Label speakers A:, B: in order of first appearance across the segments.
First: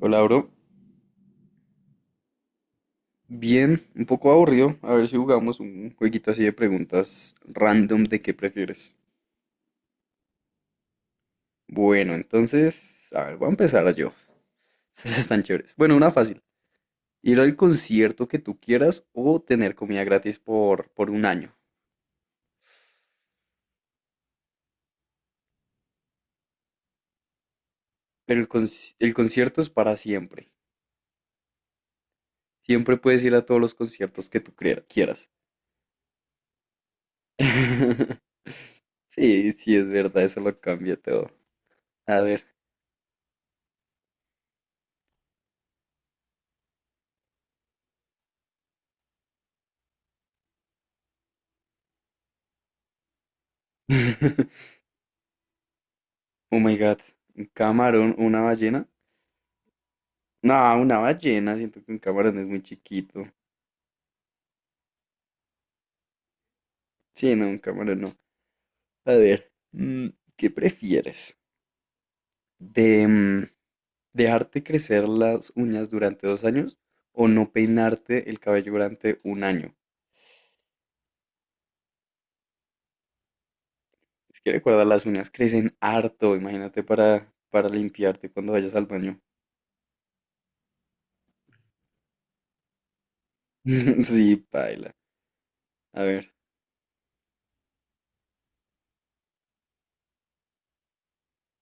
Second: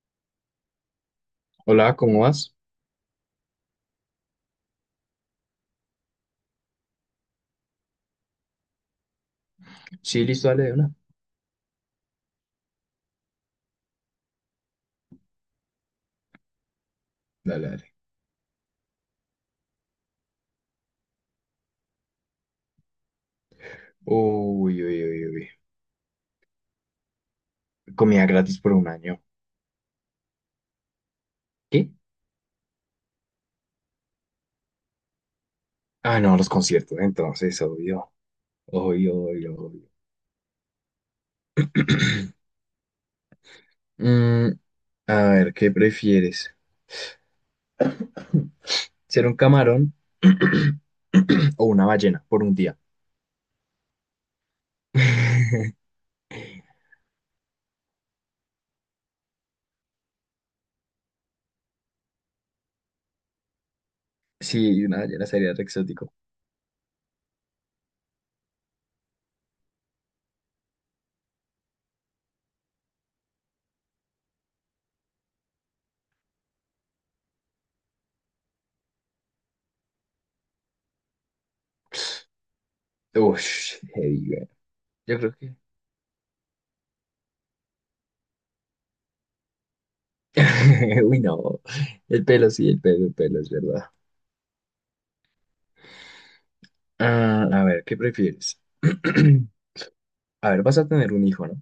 A: Hola, bro.
B: Hola, ¿cómo vas?
A: Bien, un poco aburrido. A ver si jugamos un jueguito así de preguntas random de qué prefieres.
B: Sí, listo, dale de una.
A: Bueno, entonces, a ver, voy a empezar yo. Estas están chéveres. Bueno, una fácil. Ir al
B: Dale, dale.
A: concierto que tú quieras o tener comida gratis por un año.
B: Uy, uy, uy, uy. Comida
A: Pero el,
B: gratis por un
A: conci- el
B: año.
A: concierto es para siempre.
B: ¿Qué?
A: Siempre puedes ir a todos los conciertos que tú quieras.
B: Ah, no, los conciertos, entonces, obvio. Obvio,
A: Sí,
B: obvio,
A: sí, es
B: obvio.
A: verdad, eso lo cambia todo. A ver.
B: Mm, a ver, ¿qué prefieres? ¿Ser un camarón o una ballena por un día?
A: Oh my God. Un camarón, una ballena. No, una ballena, siento que un camarón es muy chiquito.
B: Sí, una ballena sería re exótico.
A: Sí, no, un camarón no. A ver, mm, ¿qué prefieres? ¿De mm, dejarte crecer las uñas durante 2 años o no peinarte el cabello durante un año?
B: Ush, heavy,
A: Es
B: güey.
A: que recuerda, las
B: Yo
A: uñas
B: creo que.
A: crecen harto, imagínate para limpiarte cuando vayas al baño.
B: Uy, no. El pelo, sí, el pelo, es verdad.
A: Sí, paila. A ver.
B: Ah, a ver, ¿qué prefieres? A ver, vas a tener un hijo, ¿no?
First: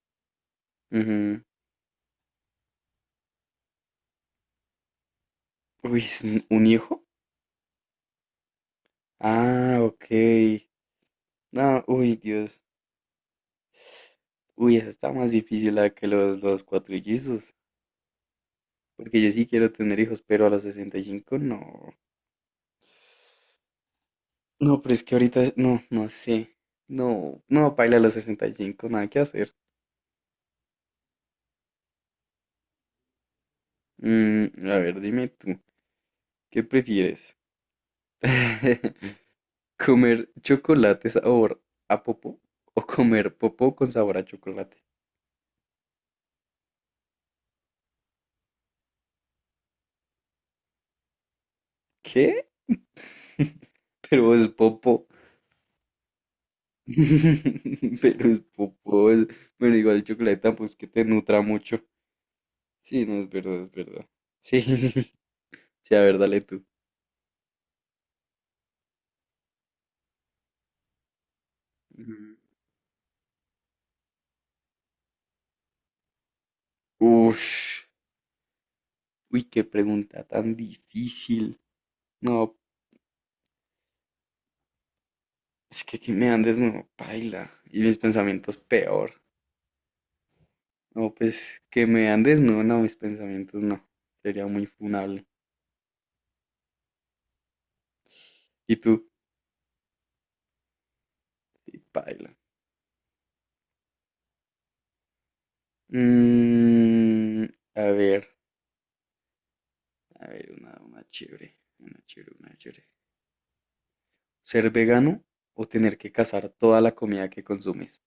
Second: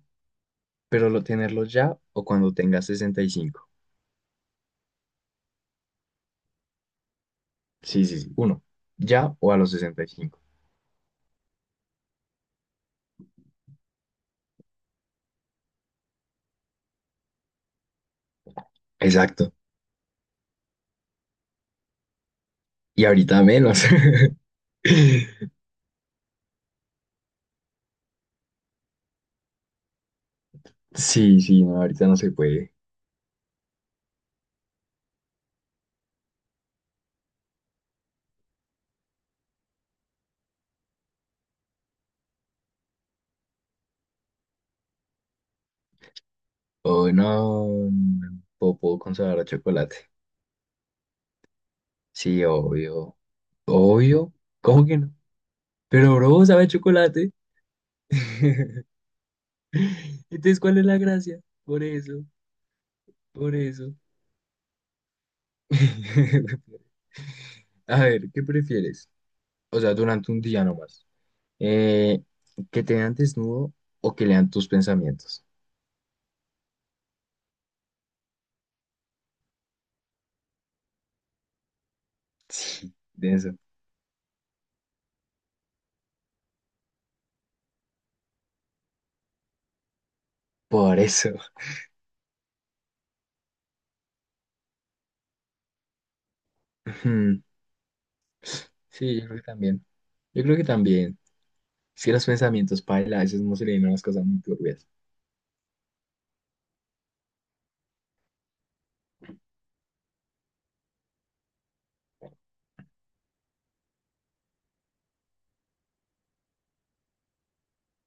B: Pero
A: Ujú.
B: tenerlo ya o cuando tengas 65.
A: Uy, ¿es un hijo?
B: Sí, sí, sí. Uno, ya o a los
A: Ah,
B: sesenta
A: ok.
B: y cinco
A: No, uy, Dios. Uy, esa está más difícil la que los cuatrillizos. Porque yo sí
B: Exacto.
A: quiero tener hijos, pero a los 65 no.
B: Y ahorita menos.
A: No, pero es que ahorita no, no sé. No, no, paila, a los 65 nada que hacer.
B: Sí, sí, no, ahorita no se puede.
A: Mm, a ver, dime tú, ¿qué prefieres? ¿Comer chocolate sabor a popó o comer popó con sabor a chocolate?
B: O no, no, o puedo con sabor a chocolate. Sí,
A: ¿Qué?
B: obvio. Obvio.
A: Pero es
B: ¿Cómo que
A: popo.
B: no? Pero, bro, sabe a chocolate.
A: Pero es popó, es- Bueno, igual el chocolate
B: Entonces,
A: tampoco es
B: ¿cuál es
A: que
B: la
A: te
B: gracia?
A: nutra mucho.
B: Por eso,
A: Sí, no, es
B: por
A: verdad, es
B: eso.
A: verdad. Sí, sí. Sí, a ver, dale tú.
B: A ver, ¿qué prefieres? O sea, durante un día nomás. Eh,
A: Ujú.
B: ¿que te vean desnudo o que lean tus pensamientos?
A: Ush. Uy, qué pregunta tan difícil. No,
B: Sí, denso.
A: es que me andes no, paila. Y mis pensamientos peor.
B: Por
A: No,
B: eso.
A: pues que me andes no, no, mis pensamientos no. Sería muy funable.
B: Ujú.
A: ¿Y tú?
B: Sí, yo creo que también. Yo creo que también.
A: Sí,
B: Es que los
A: paila.
B: pensamientos, paila, a veces no se le vienen las cosas muy turbias.
A: Mm, a ver, a ver, una chévere, una chévere, una chévere. ¿Ser vegano o tener que cazar toda la comida que consumes?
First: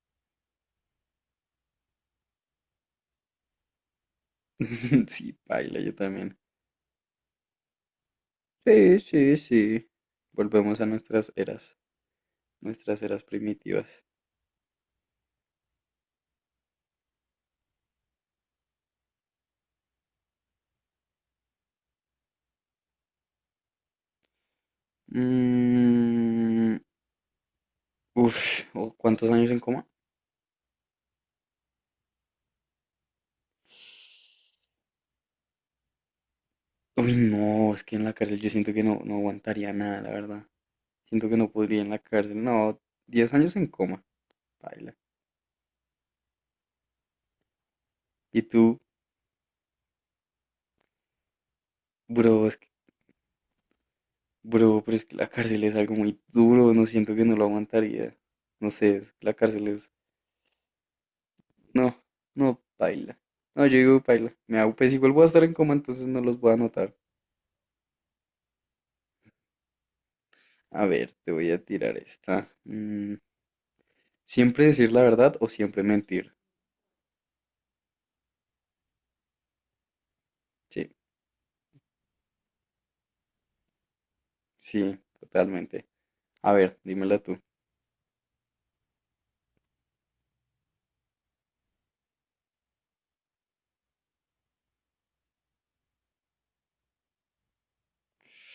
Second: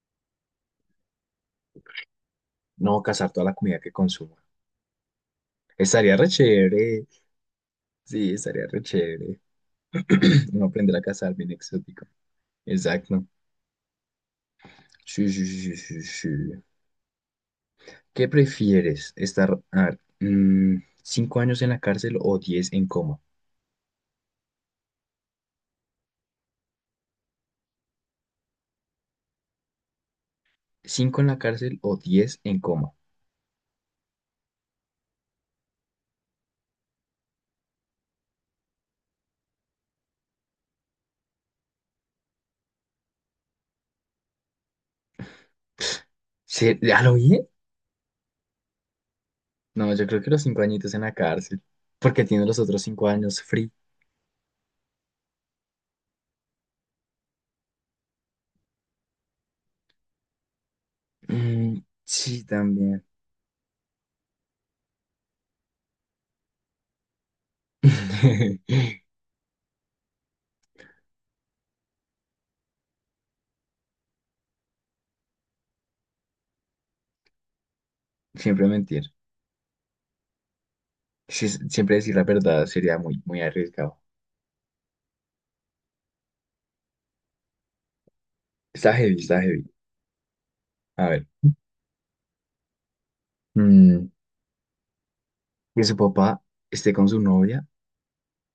B: No cazar toda la comida que consuma.
A: Sí, paila, yo
B: Estaría re
A: también.
B: chévere. Sí, estaría re
A: Sí, sí,
B: chévere.
A: sí.
B: Uno
A: Volvemos a
B: aprender a cazar bien exótico.
A: nuestras eras
B: Exacto.
A: primitivas.
B: Sí, sí, sí, sí, sí. ¿Qué prefieres? ¿Estar a ver, mm, 5 años en la cárcel o 10 en coma?
A: Mm, uf, ¿o ¿cuántos años en coma?
B: ¿Cinco en la cárcel o 10 en coma?
A: Uy, no, es que en la cárcel yo siento que no, no aguantaría nada, la verdad. Siento que no podría en la cárcel. No, 10 años en coma, baila.
B: ¿Ya lo oí?
A: Y tú,
B: No, yo creo que los 5 añitos en la cárcel. Porque tiene
A: bro, es
B: los
A: que,
B: otros 5 años free.
A: bro, pero es que la cárcel es algo muy duro, no siento que no lo aguantaría. No sé, es que la cárcel es...
B: Mm,
A: No,
B: sí,
A: no,
B: también.
A: baila. No, yo digo, baila. Me hago, pues igual voy a estar en coma, entonces no los voy a anotar. A ver, te voy a tirar esta. Mm, ¿siempre decir la verdad o siempre mentir?
B: Siempre mentir.
A: Sí,
B: Sí, siempre decir la verdad sería muy, muy arriesgado.
A: sí, totalmente. A ver, dímela tú.
B: Está heavy, está heavy. A ver. mm, que su papá esté con su novia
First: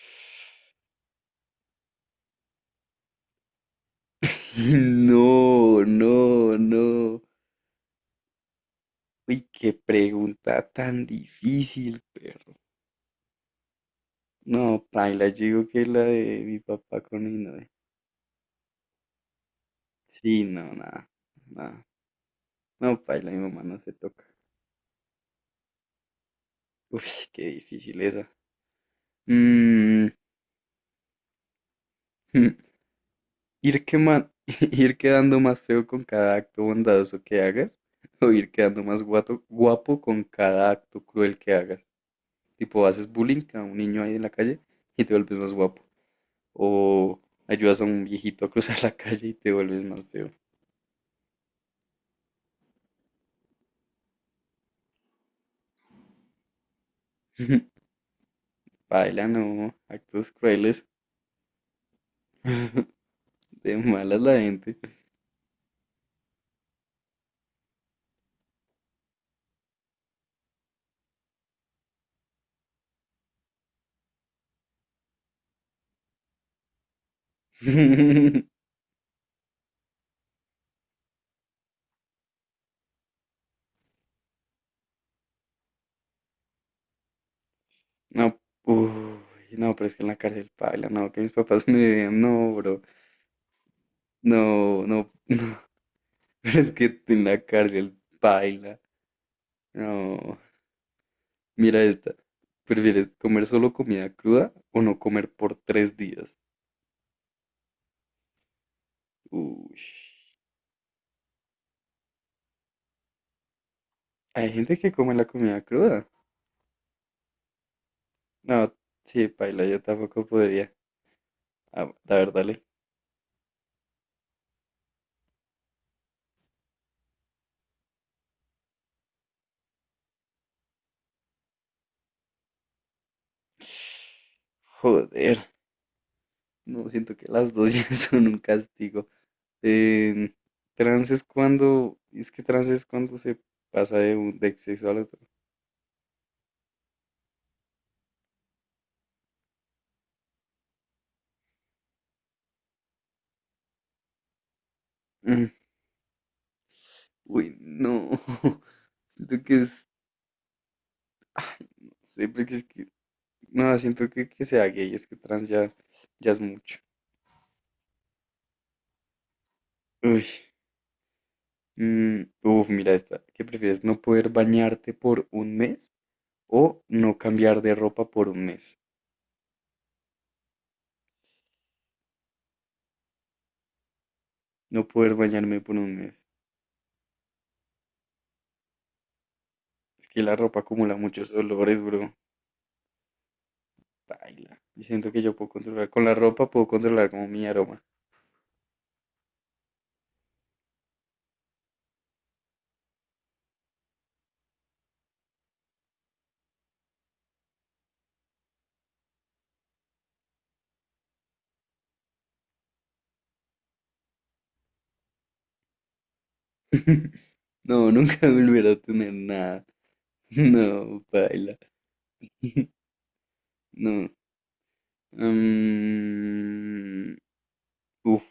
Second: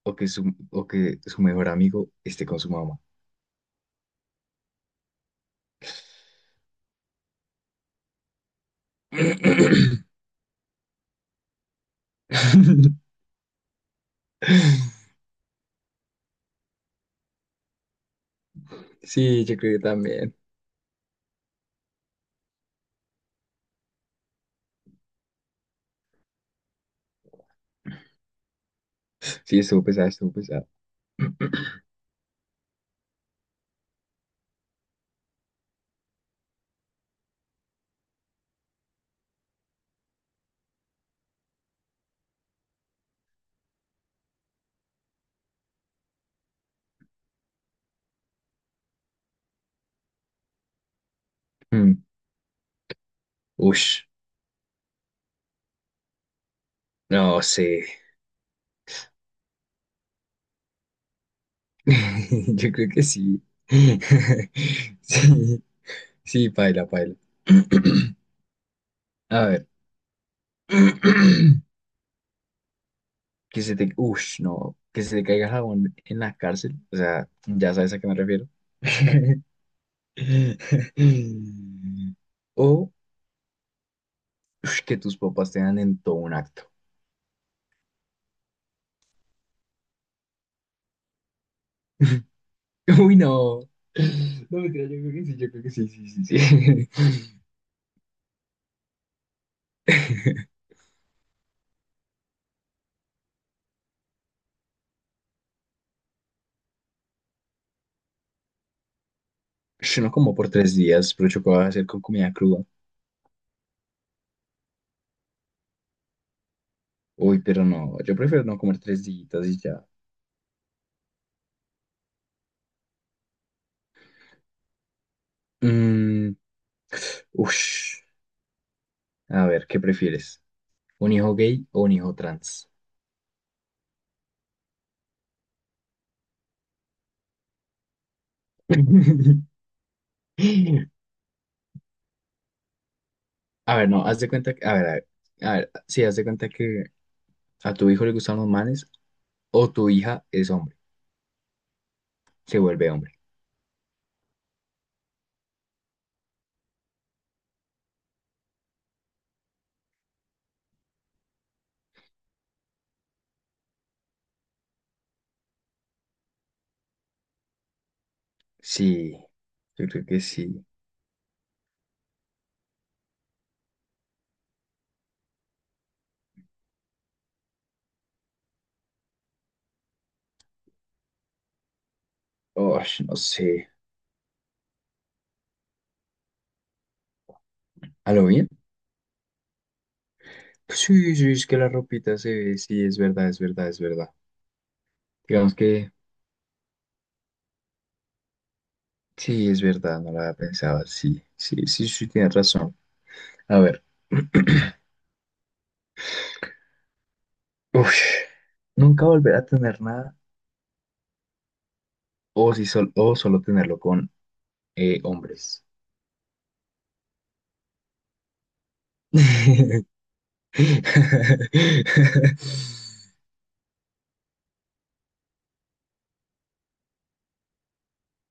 B: o que su, o que su mejor amigo esté con su mamá.
A: No, no, no. Uy, qué pregunta tan difícil, perro. No, paila, yo digo que la de mi papá con mi novia.
B: Sí, yo creo que también.
A: Sí, no, nada, nada. No, paila, mi mamá no se toca. Uy, qué difícil esa.
B: Sí, estuvo
A: Mm.
B: pesado, estuvo pesado.
A: Ir quema- Ir quedando más feo con cada acto bondadoso que hagas, o ir quedando más guapo con cada acto cruel que hagas. Tipo, haces bullying a un niño ahí en la calle y te vuelves más guapo. O ayudas a un viejito a cruzar la calle y te vuelves más feo.
B: Mm. Ush, no sé.
A: Baila, no, actos crueles,
B: Yo creo que sí.
A: de malas la gente.
B: Sí, sí, paila, paila. A ver. Que se te... Ush, no. Que se te caiga jabón en la cárcel. O sea, ya sabes a qué me refiero. O ush, que tus papás te dan en todo un acto.
A: No, uy, no, pero es que en la cárcel, baila, no, que mis papás me vean, no, bro,
B: Uy, no. No, me
A: no,
B: creo yo
A: no,
B: creo que sí, yo creo que sí, sí, sí,
A: pero es
B: sí.
A: que en la cárcel, baila. No, mira esta. ¿Prefieres comer solo comida cruda o no comer por 3 días? Uy,
B: Yo no como por 3 días, pero yo puedo hacer con comida cruda.
A: hay gente que come la comida cruda.
B: Uy, pero no, yo prefiero no
A: No,
B: comer tres
A: sí,
B: días y
A: paila, yo
B: ya.
A: tampoco podría. Ah, la verdad, le.
B: Mm, ush. A ver, ¿qué prefieres? ¿Un hijo gay o un hijo trans?
A: Joder, no siento que las dos ya son un castigo. Eh, trans es cuando, es que trans es cuando se
B: A ver,
A: pasa
B: no, haz de cuenta
A: de
B: que, a ver,
A: sexo
B: a
A: al
B: ver,
A: otro.
B: a ver, sí, haz de cuenta que a tu hijo le gustan los manes o tu hija es hombre, se vuelve hombre.
A: Mm. Uy, no. Siento que es, ah, no sé, porque es que... No, siento que sea gay, es que trans ya, ya es mucho.
B: Sí, yo creo que
A: Uy,
B: sí.
A: mm, uf, mira esta. ¿Qué prefieres? ¿No poder bañarte por un mes o no cambiar de ropa por un mes?
B: Ush, no sé.
A: No poder bañarme por un mes.
B: ¿A lo bien?
A: Es que la ropa acumula
B: Sí, sí,
A: muchos
B: es que la
A: olores, bro.
B: ropita se ve, sí, es verdad, es verdad, es verdad.
A: Baila. Y siento que yo puedo
B: Digamos
A: controlar.
B: que
A: Con la ropa puedo controlar como mi aroma.
B: sí, es verdad, no la había pensado, sí, sí, sí, sí, tienes razón. A ver, uf, nunca volver a tener nada o, si sol- o solo tenerlo con hombres.
A: No, nunca volver a tener nada. No, baila. No. Mm, uf,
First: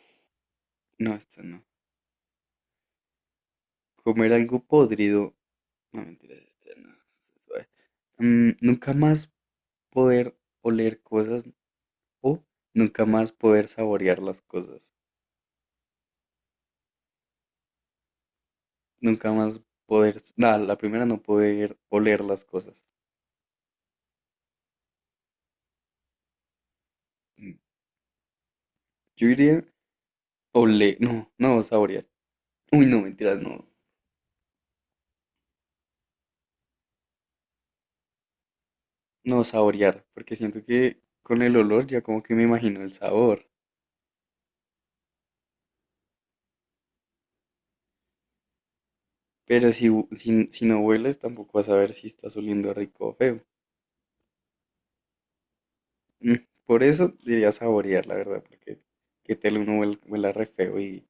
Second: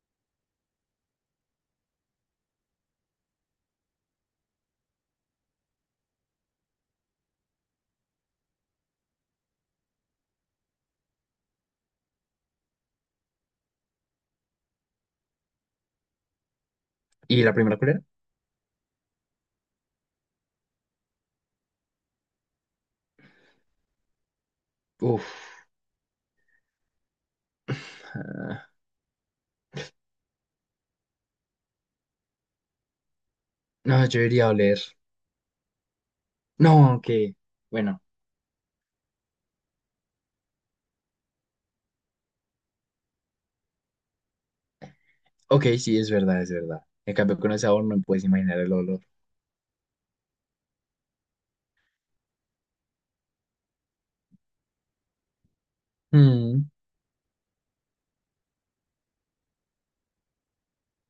A: no, esta no. Comer algo podrido. No, mentiras, este, no, este es suave. Mm, nunca más poder oler cosas o nunca más poder saborear las cosas.
B: ¿Y la primera cuál era?
A: Nunca más poder, nada, la primera no poder oler las cosas.
B: Uf,
A: Mm.
B: ah,
A: Yo diría oler, no, no saborear. Uy, no, mentiras, no,
B: no, yo iría a oler. No, aunque, bueno,
A: no saborear, porque siento que con el olor ya como que me imagino el sabor.
B: ok, sí, es verdad, es verdad. En cambio, con el sabor no me puedes imaginar el olor.
A: Pero si, si no hueles, tampoco vas a ver si estás oliendo rico o feo. Mm. Por eso diría saborear, la verdad, porque que tal uno huela re feo y...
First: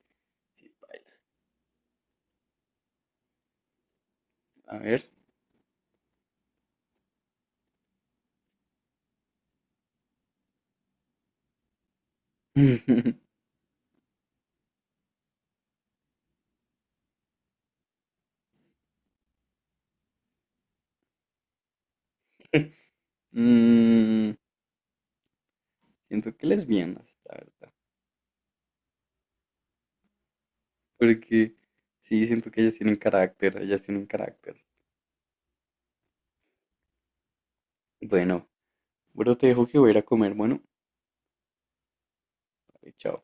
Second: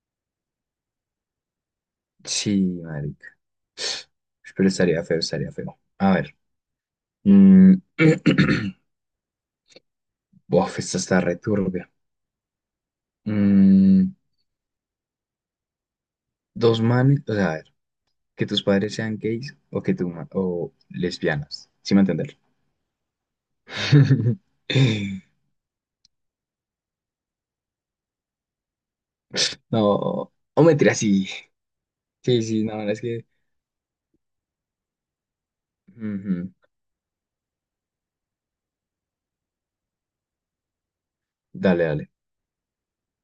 B: Sí, marica. Pero
A: A ver.
B: estaría feo, estaría feo. A ver. Mm. Bof, esta está re turbia. Mm, Dos manes, o sea, a ver, que tus padres sean gays o que tú, ma- o lesbianas. ¿Sí me entender?
A: Mm, siento que lesbianas, la verdad.
B: No, o mentira, sí.
A: Porque sí,
B: Sí,
A: siento que
B: sí,
A: ellas
B: no,
A: tienen
B: es que...
A: carácter, ellas tienen carácter.
B: Ujú.
A: Bueno, bueno, te dejo que voy a ir a comer. Bueno,
B: Dale, dale.
A: chao.